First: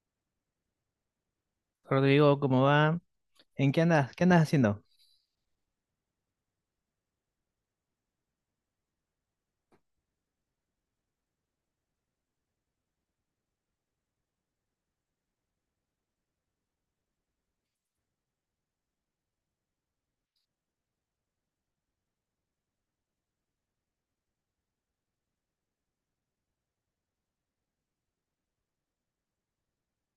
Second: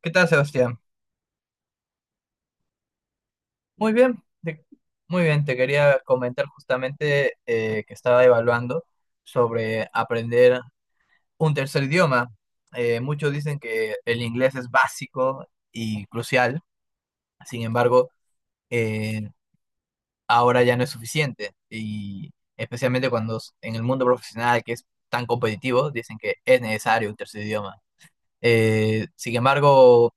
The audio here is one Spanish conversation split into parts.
¿Qué tal, Sebastián? Rodrigo, ¿cómo va? ¿En qué Muy andas? bien, ¿Qué andas te- haciendo? Muy bien. Te quería comentar justamente que estaba evaluando sobre aprender un tercer idioma. Muchos dicen que el inglés es básico y crucial. Sin embargo, eh, ahora ya no es suficiente. Y especialmente en el mundo profesional, que es tan competitivo, dicen que es necesario un tercer idioma. Sin embargo,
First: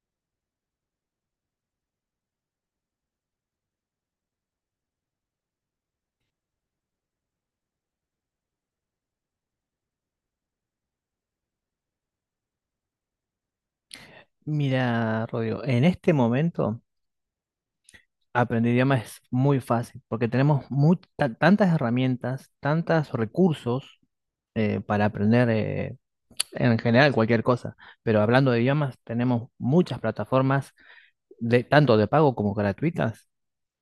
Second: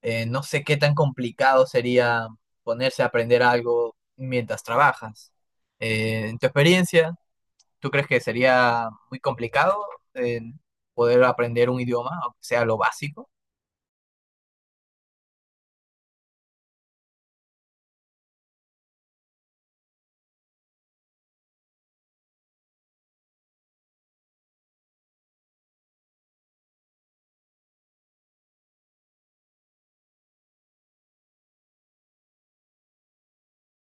No sé qué tan complicado sería ponerse a aprender algo mientras trabajas. En tu experiencia, ¿tú crees que sería muy complicado eh, poder aprender un idioma, aunque sea lo básico? Mira, Rodrigo, en este momento aprender idiomas es muy fácil porque tenemos tantas herramientas, tantos recursos para aprender en general cualquier cosa. Pero hablando de idiomas, tenemos muchas plataformas tanto de pago como gratuitas,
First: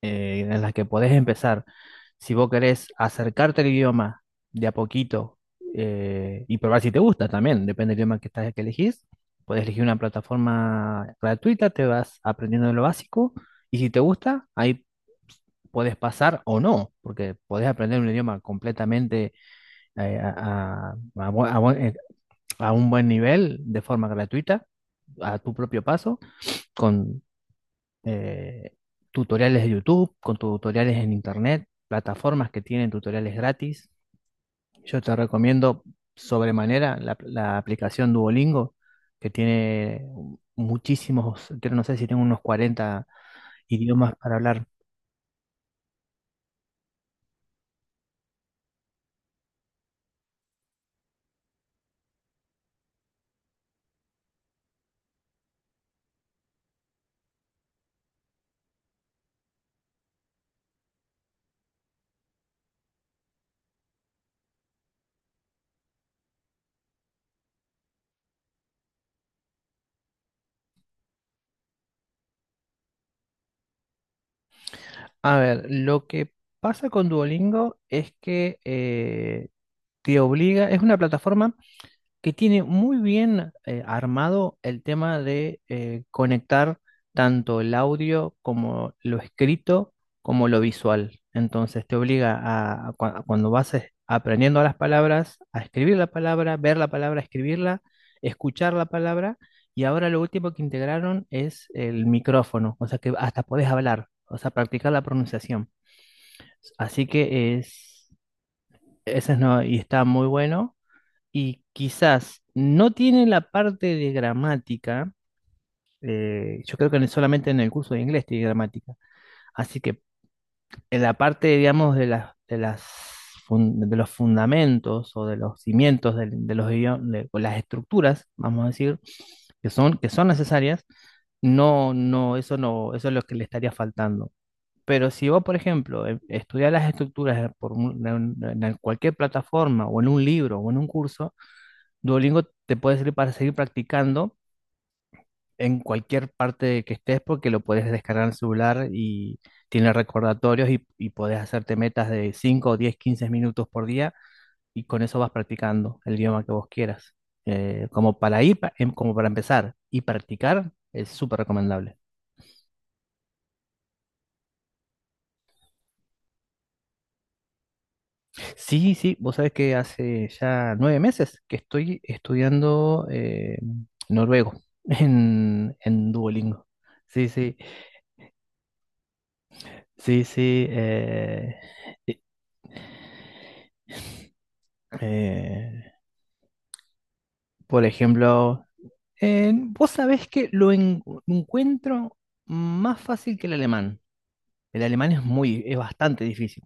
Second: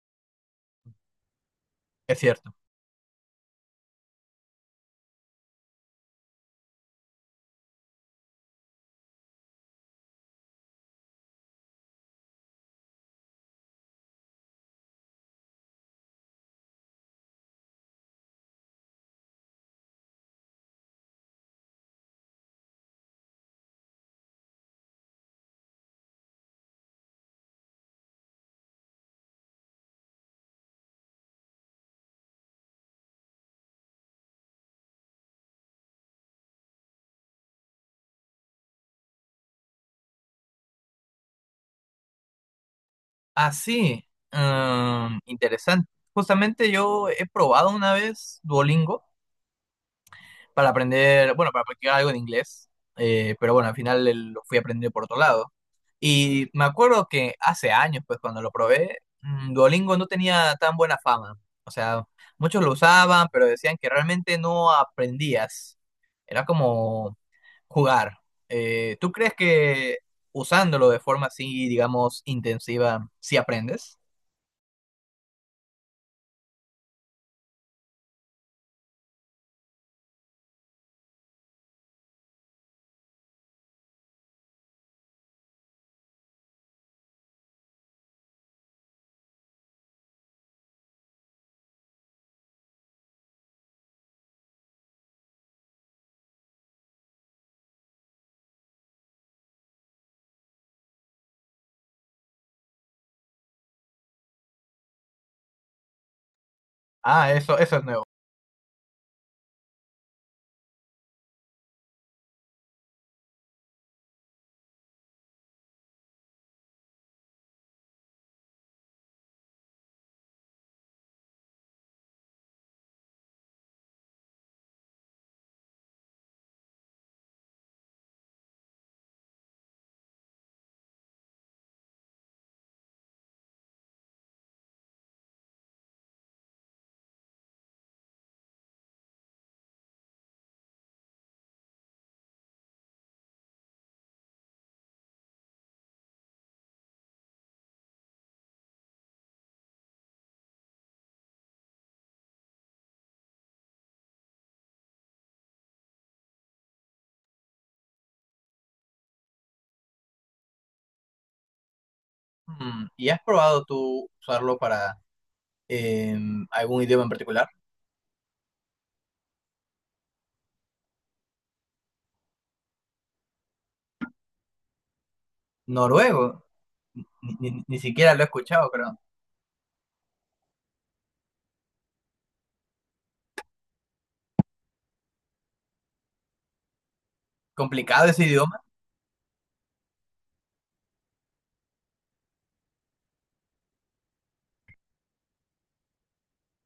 en las que podés empezar. Es Si vos cierto. querés acercarte al idioma de a poquito y probar si te gusta también, depende del idioma que elegís, podés elegir una plataforma gratuita, te vas aprendiendo lo básico, y si te gusta, ahí podés pasar o no, porque podés aprender un idioma completamente eh, a, a- a bu- a buen- eh, a un buen nivel de forma gratuita, a tu propio paso, con eh, tutoriales de YouTube, con tutoriales en Internet, plataformas que tienen tutoriales gratis. Yo te recomiendo sobremanera la aplicación Duolingo, que tiene muchísimos, creo, no sé si tengo unos 40 Ah, sí. idiomas para hablar. Mm, interesante. Justamente yo he probado una vez Duolingo, para aprender, bueno, para practicar algo en inglés. Eh, pero bueno, al final lo fui aprendiendo por otro lado. Y me acuerdo que hace años, pues cuando lo probé, Duolingo no tenía tan buena fama. O sea, muchos lo usaban, pero decían que realmente no aprendías. Era como jugar. ¿tú crees que usándolo de forma así, digamos, intensiva, sí aprendes? A ver, lo que pasa con Duolingo es que te obliga, es una plataforma que tiene muy bien armado el tema de conectar tanto el audio como lo escrito como lo visual. Entonces te obliga a, a cuando vas aprendiendo las palabras, a escribir la palabra, ver la palabra, escribirla, escuchar la palabra. Y ahora lo último que integraron es el micrófono, o sea que hasta podés hablar, o sea, practicar la pronunciación. Así Ah, eso, que eso es nuevo. es, ese es no, y está muy bueno. Y quizás no tiene la parte de gramática. Yo creo que solamente en el curso de inglés tiene gramática, así que en la parte, digamos, de las de los fundamentos, o de los cimientos de los idiomas, o las estructuras, vamos a decir, que son necesarias, no, no, eso no, eso es lo que le estaría faltando. Pero si vos, por ejemplo, estudias las estructuras por un- en cualquier plataforma, o en un libro, o en un curso, Duolingo te puede servir para seguir practicando en cualquier parte que estés, porque lo puedes descargar en el celular y tiene recordatorios, y podés hacerte metas de 5, 10, 15 minutos por día, y con eso vas practicando el idioma que vos quieras. Como para ir, como para empezar y practicar, es súper recomendable. Mm, ¿y has probado tú usarlo para algún idioma en particular? Sí, sí, vos sabés que hace ya 9 meses que estoy estudiando noruego en Noruego. Duolingo. Sí, Ni, sí. ni- ni siquiera lo he escuchado, creo. Sí, sí. Eh, eh, por Complicado ese idioma. ejemplo, vos sabés que lo encuentro más fácil que el alemán. El alemán es bastante difícil.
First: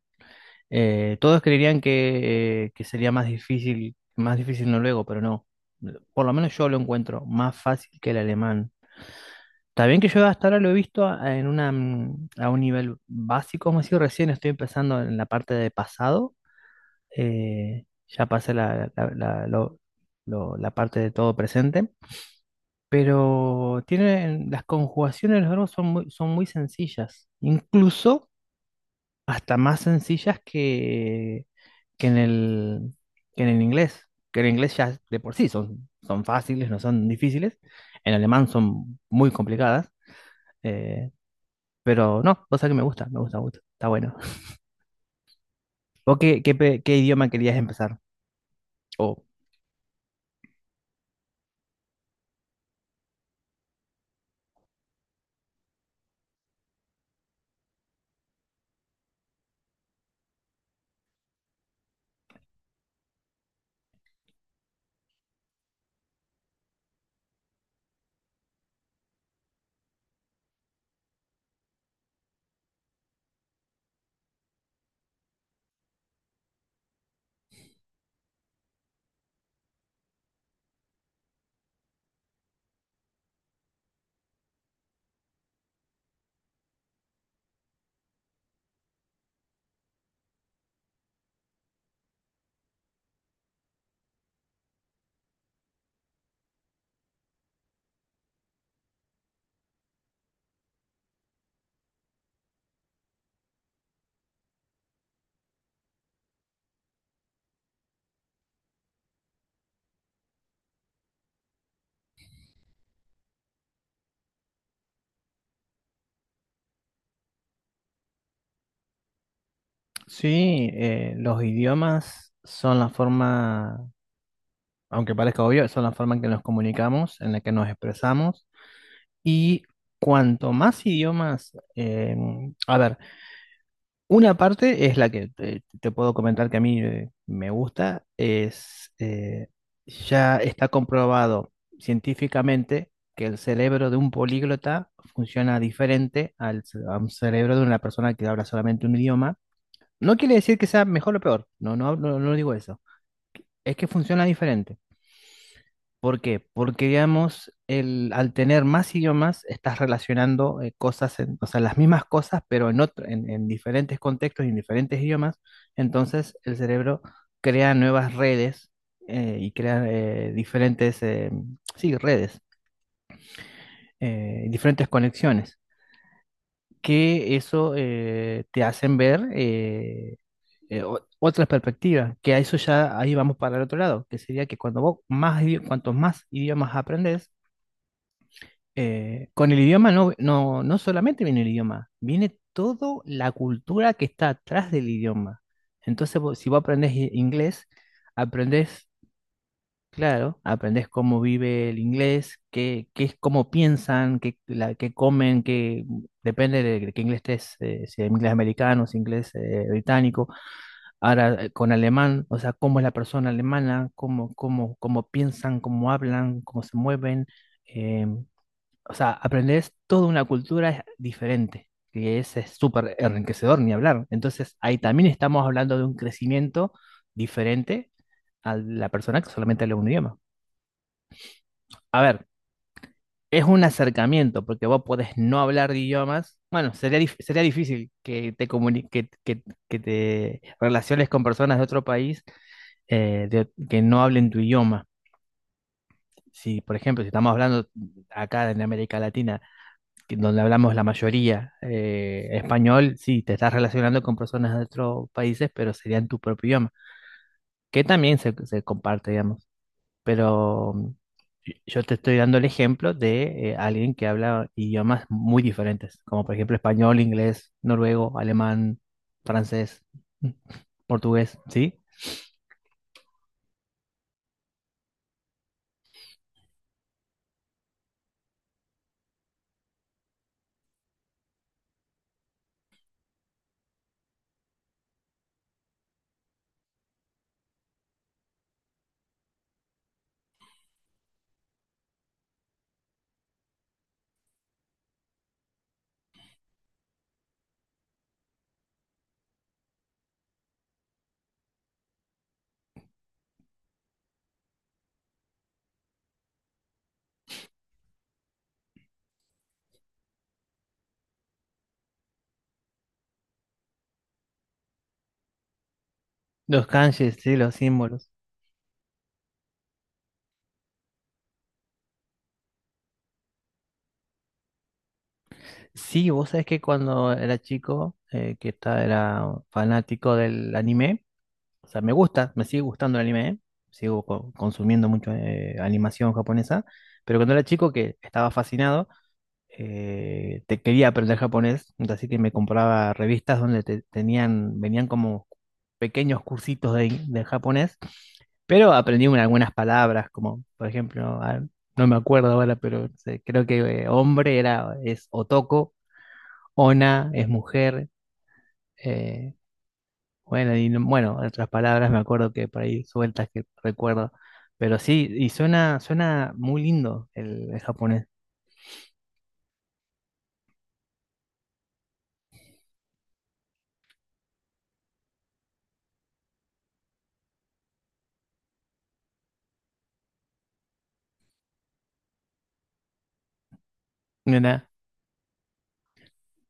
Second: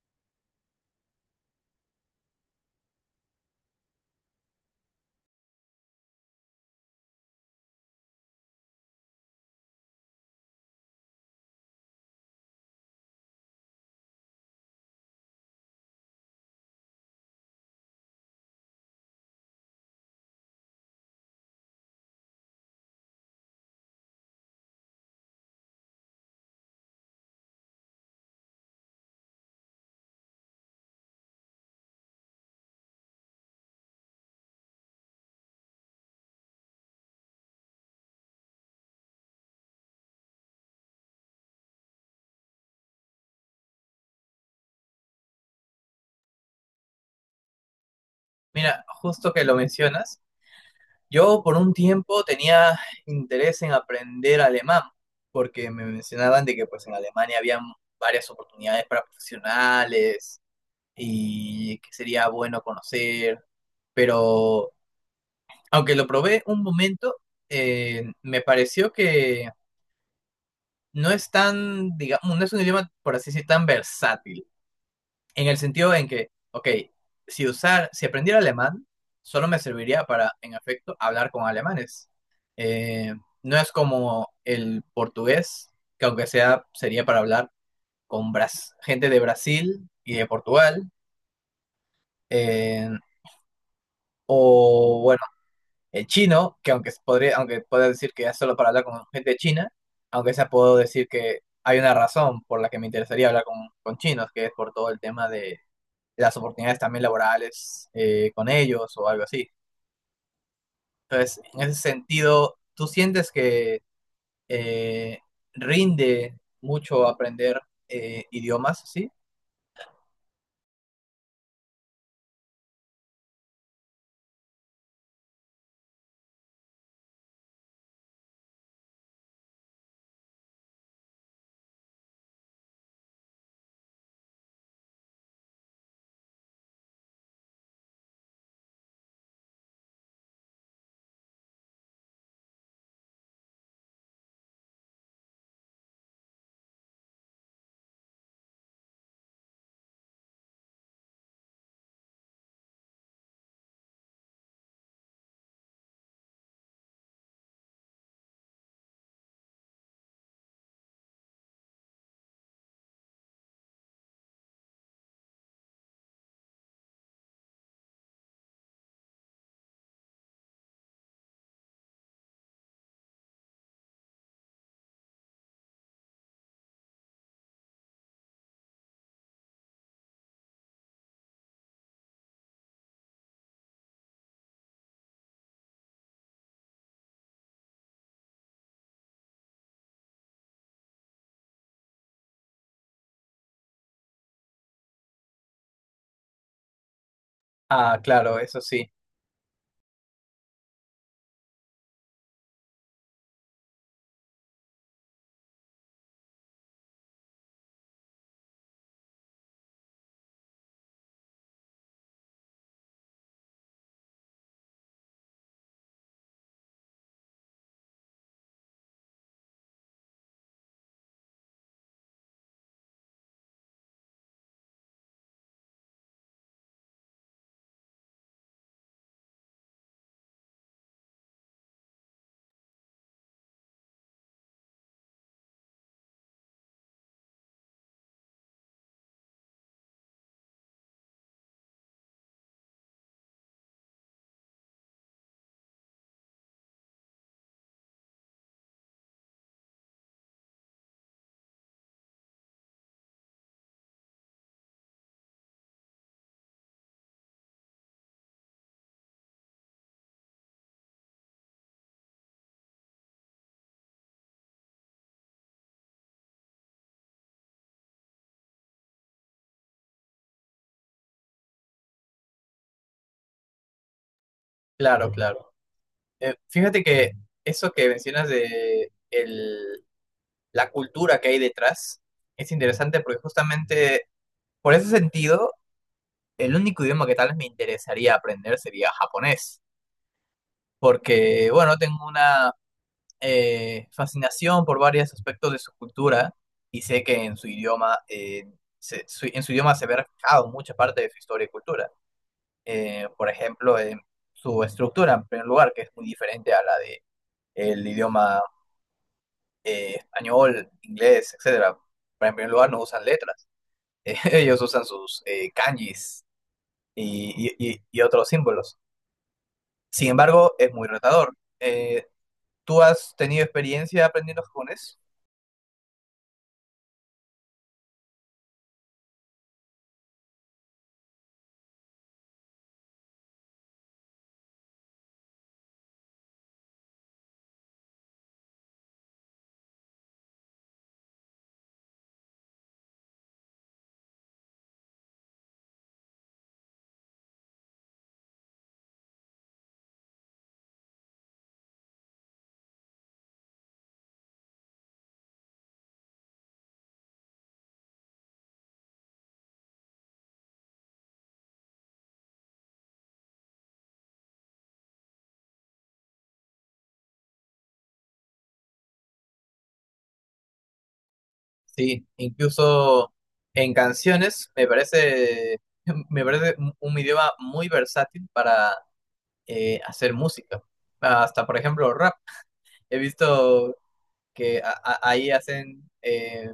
Todos creerían que sería más difícil, noruego, pero no. Por lo menos yo lo encuentro más fácil que el alemán. Está bien que yo hasta ahora lo he visto a un nivel básico, como si recién estoy empezando en la parte de pasado. Ya pasé la parte de todo presente, pero tienen, las conjugaciones de los verbos son muy sencillas, incluso hasta más sencillas que en el inglés ya de por sí son fáciles, no son difíciles. En alemán son muy complicadas. eh, pero no, cosa que me gusta, me gusta, me gusta, está bueno. ¿Vos qué, qué idioma querías empezar? Mira, O justo que lo mencionas, yo por un tiempo tenía interés en aprender alemán, porque me mencionaban de que pues en Alemania había varias oportunidades para profesionales y que sería bueno conocer, pero aunque lo probé un momento, me pareció que no es tan, digamos, no es un idioma, por así decir, tan versátil. En el sentido en que, ok, si aprendiera alemán, solo me serviría para, en efecto, hablar con alemanes. Eh, no es como el portugués, que aunque sea, sería para hablar con gente de Brasil y de Portugal. eh, o bueno, el chino, que aunque podría, aunque pueda decir que es solo para hablar con gente de China, aunque sea puedo decir que hay una razón por la que me interesaría hablar con chinos, que es por todo el tema de las oportunidades también laborales con ellos o algo así. Entonces, en ese sentido, ¿tú sientes que eh, rinde mucho aprender idiomas, sí? Sí, los idiomas son la forma, aunque parezca obvio, son la forma en que nos comunicamos, en la que nos expresamos. Y cuanto más idiomas, a ver, una parte es la que te puedo comentar que a mí me gusta, es ya está comprobado científicamente que el cerebro de un políglota funciona diferente a un cerebro de una persona que habla solamente un idioma. No quiere decir que sea mejor o peor, no, no, no, no digo eso. Es que funciona diferente. ¿Por qué? Porque, digamos, al tener más idiomas, estás relacionando cosas, o sea, las mismas cosas, pero en diferentes contextos y en diferentes idiomas. Entonces, el cerebro crea nuevas redes, y crea diferentes, sí, redes, diferentes conexiones, que eso te hacen ver, otras perspectivas, que a eso ya ahí vamos para el otro lado, que sería que cuando cuantos más idiomas aprendés, con el idioma no, no solamente viene el idioma, viene toda la cultura que está atrás del idioma. Entonces, si vos aprendés inglés, Ah, claro, eso aprendés, sí, claro, aprendés cómo vive el inglés, qué, qué es, cómo piensan, qué, qué comen, depende de qué inglés estés, si es inglés americano, si es inglés británico. Ahora, con alemán, o sea, cómo es la persona alemana, cómo piensan, cómo hablan, cómo se mueven. eh, o sea, aprendes toda una cultura diferente, que es súper enriquecedor, ni hablar. Entonces, ahí también estamos hablando de un crecimiento diferente a la persona que solamente habla un idioma. A ver, es un acercamiento, porque vos podés no hablar de idiomas. Bueno, sería difícil que que te relaciones con personas de otro país, que no hablen tu idioma. Si, por ejemplo, si estamos hablando acá en América Latina, donde hablamos la mayoría español, sí, te estás relacionando con personas de otros países, pero serían tu propio idioma, que también se comparte, digamos. Pero yo te estoy dando el ejemplo de alguien que habla idiomas muy diferentes, como por ejemplo español, inglés, noruego, alemán, francés, portugués, ¿sí? claro, claro. Fíjate que eso que mencionas de la cultura que hay detrás es interesante porque justamente por ese sentido, el único idioma que tal vez me interesaría aprender sería japonés, porque, bueno, tengo una fascinación por varios aspectos de su cultura y sé que en su idioma, en su idioma se ve reflejado mucha parte de su historia y cultura. Por ejemplo, en su estructura, en primer lugar, que es muy diferente a la de el idioma español, inglés, etcétera. Pero en primer lugar, no usan letras. Ellos usan sus kanjis Los kanjis, sí, y, los y- y- y símbolos. otros símbolos. Sin embargo, es muy retador. ¿tú has tenido experiencia aprendiendo japonés? Sí, vos sabés que cuando era chico, que era fanático del anime. O sea, me gusta, me sigue gustando el anime, ¿eh? Sigo consumiendo mucho animación japonesa, pero cuando era chico que estaba fascinado, te quería aprender japonés, así que me compraba revistas donde venían como pequeños cursitos de japonés, pero aprendí algunas palabras, como por ejemplo, ah, no me acuerdo ahora, pero creo que hombre es otoko. Ona es mujer. eh, bueno, en otras palabras me acuerdo que por ahí sueltas que recuerdo. Pero sí, y suena muy lindo el japonés. Sí, incluso en canciones me parece, me parece un idioma muy versátil para hacer música. Hasta, por ejemplo, rap. He visto que Nena, ahí hacen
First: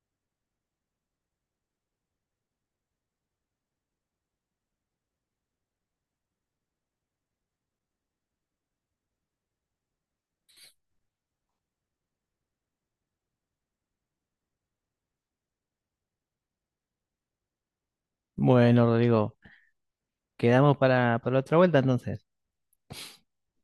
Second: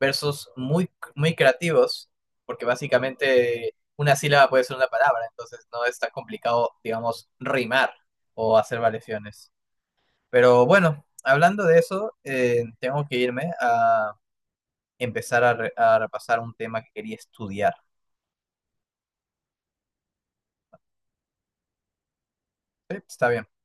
versos muy, muy creativos, porque básicamente una sílaba puede ser una palabra, entonces no es tan complicado, digamos, rimar o hacer variaciones. Pero bueno, hablando de eso, tengo que irme empezar a, a repasar un tema que quería estudiar. bueno, Rodrigo, quedamos para otra vuelta entonces. Sí, está bien.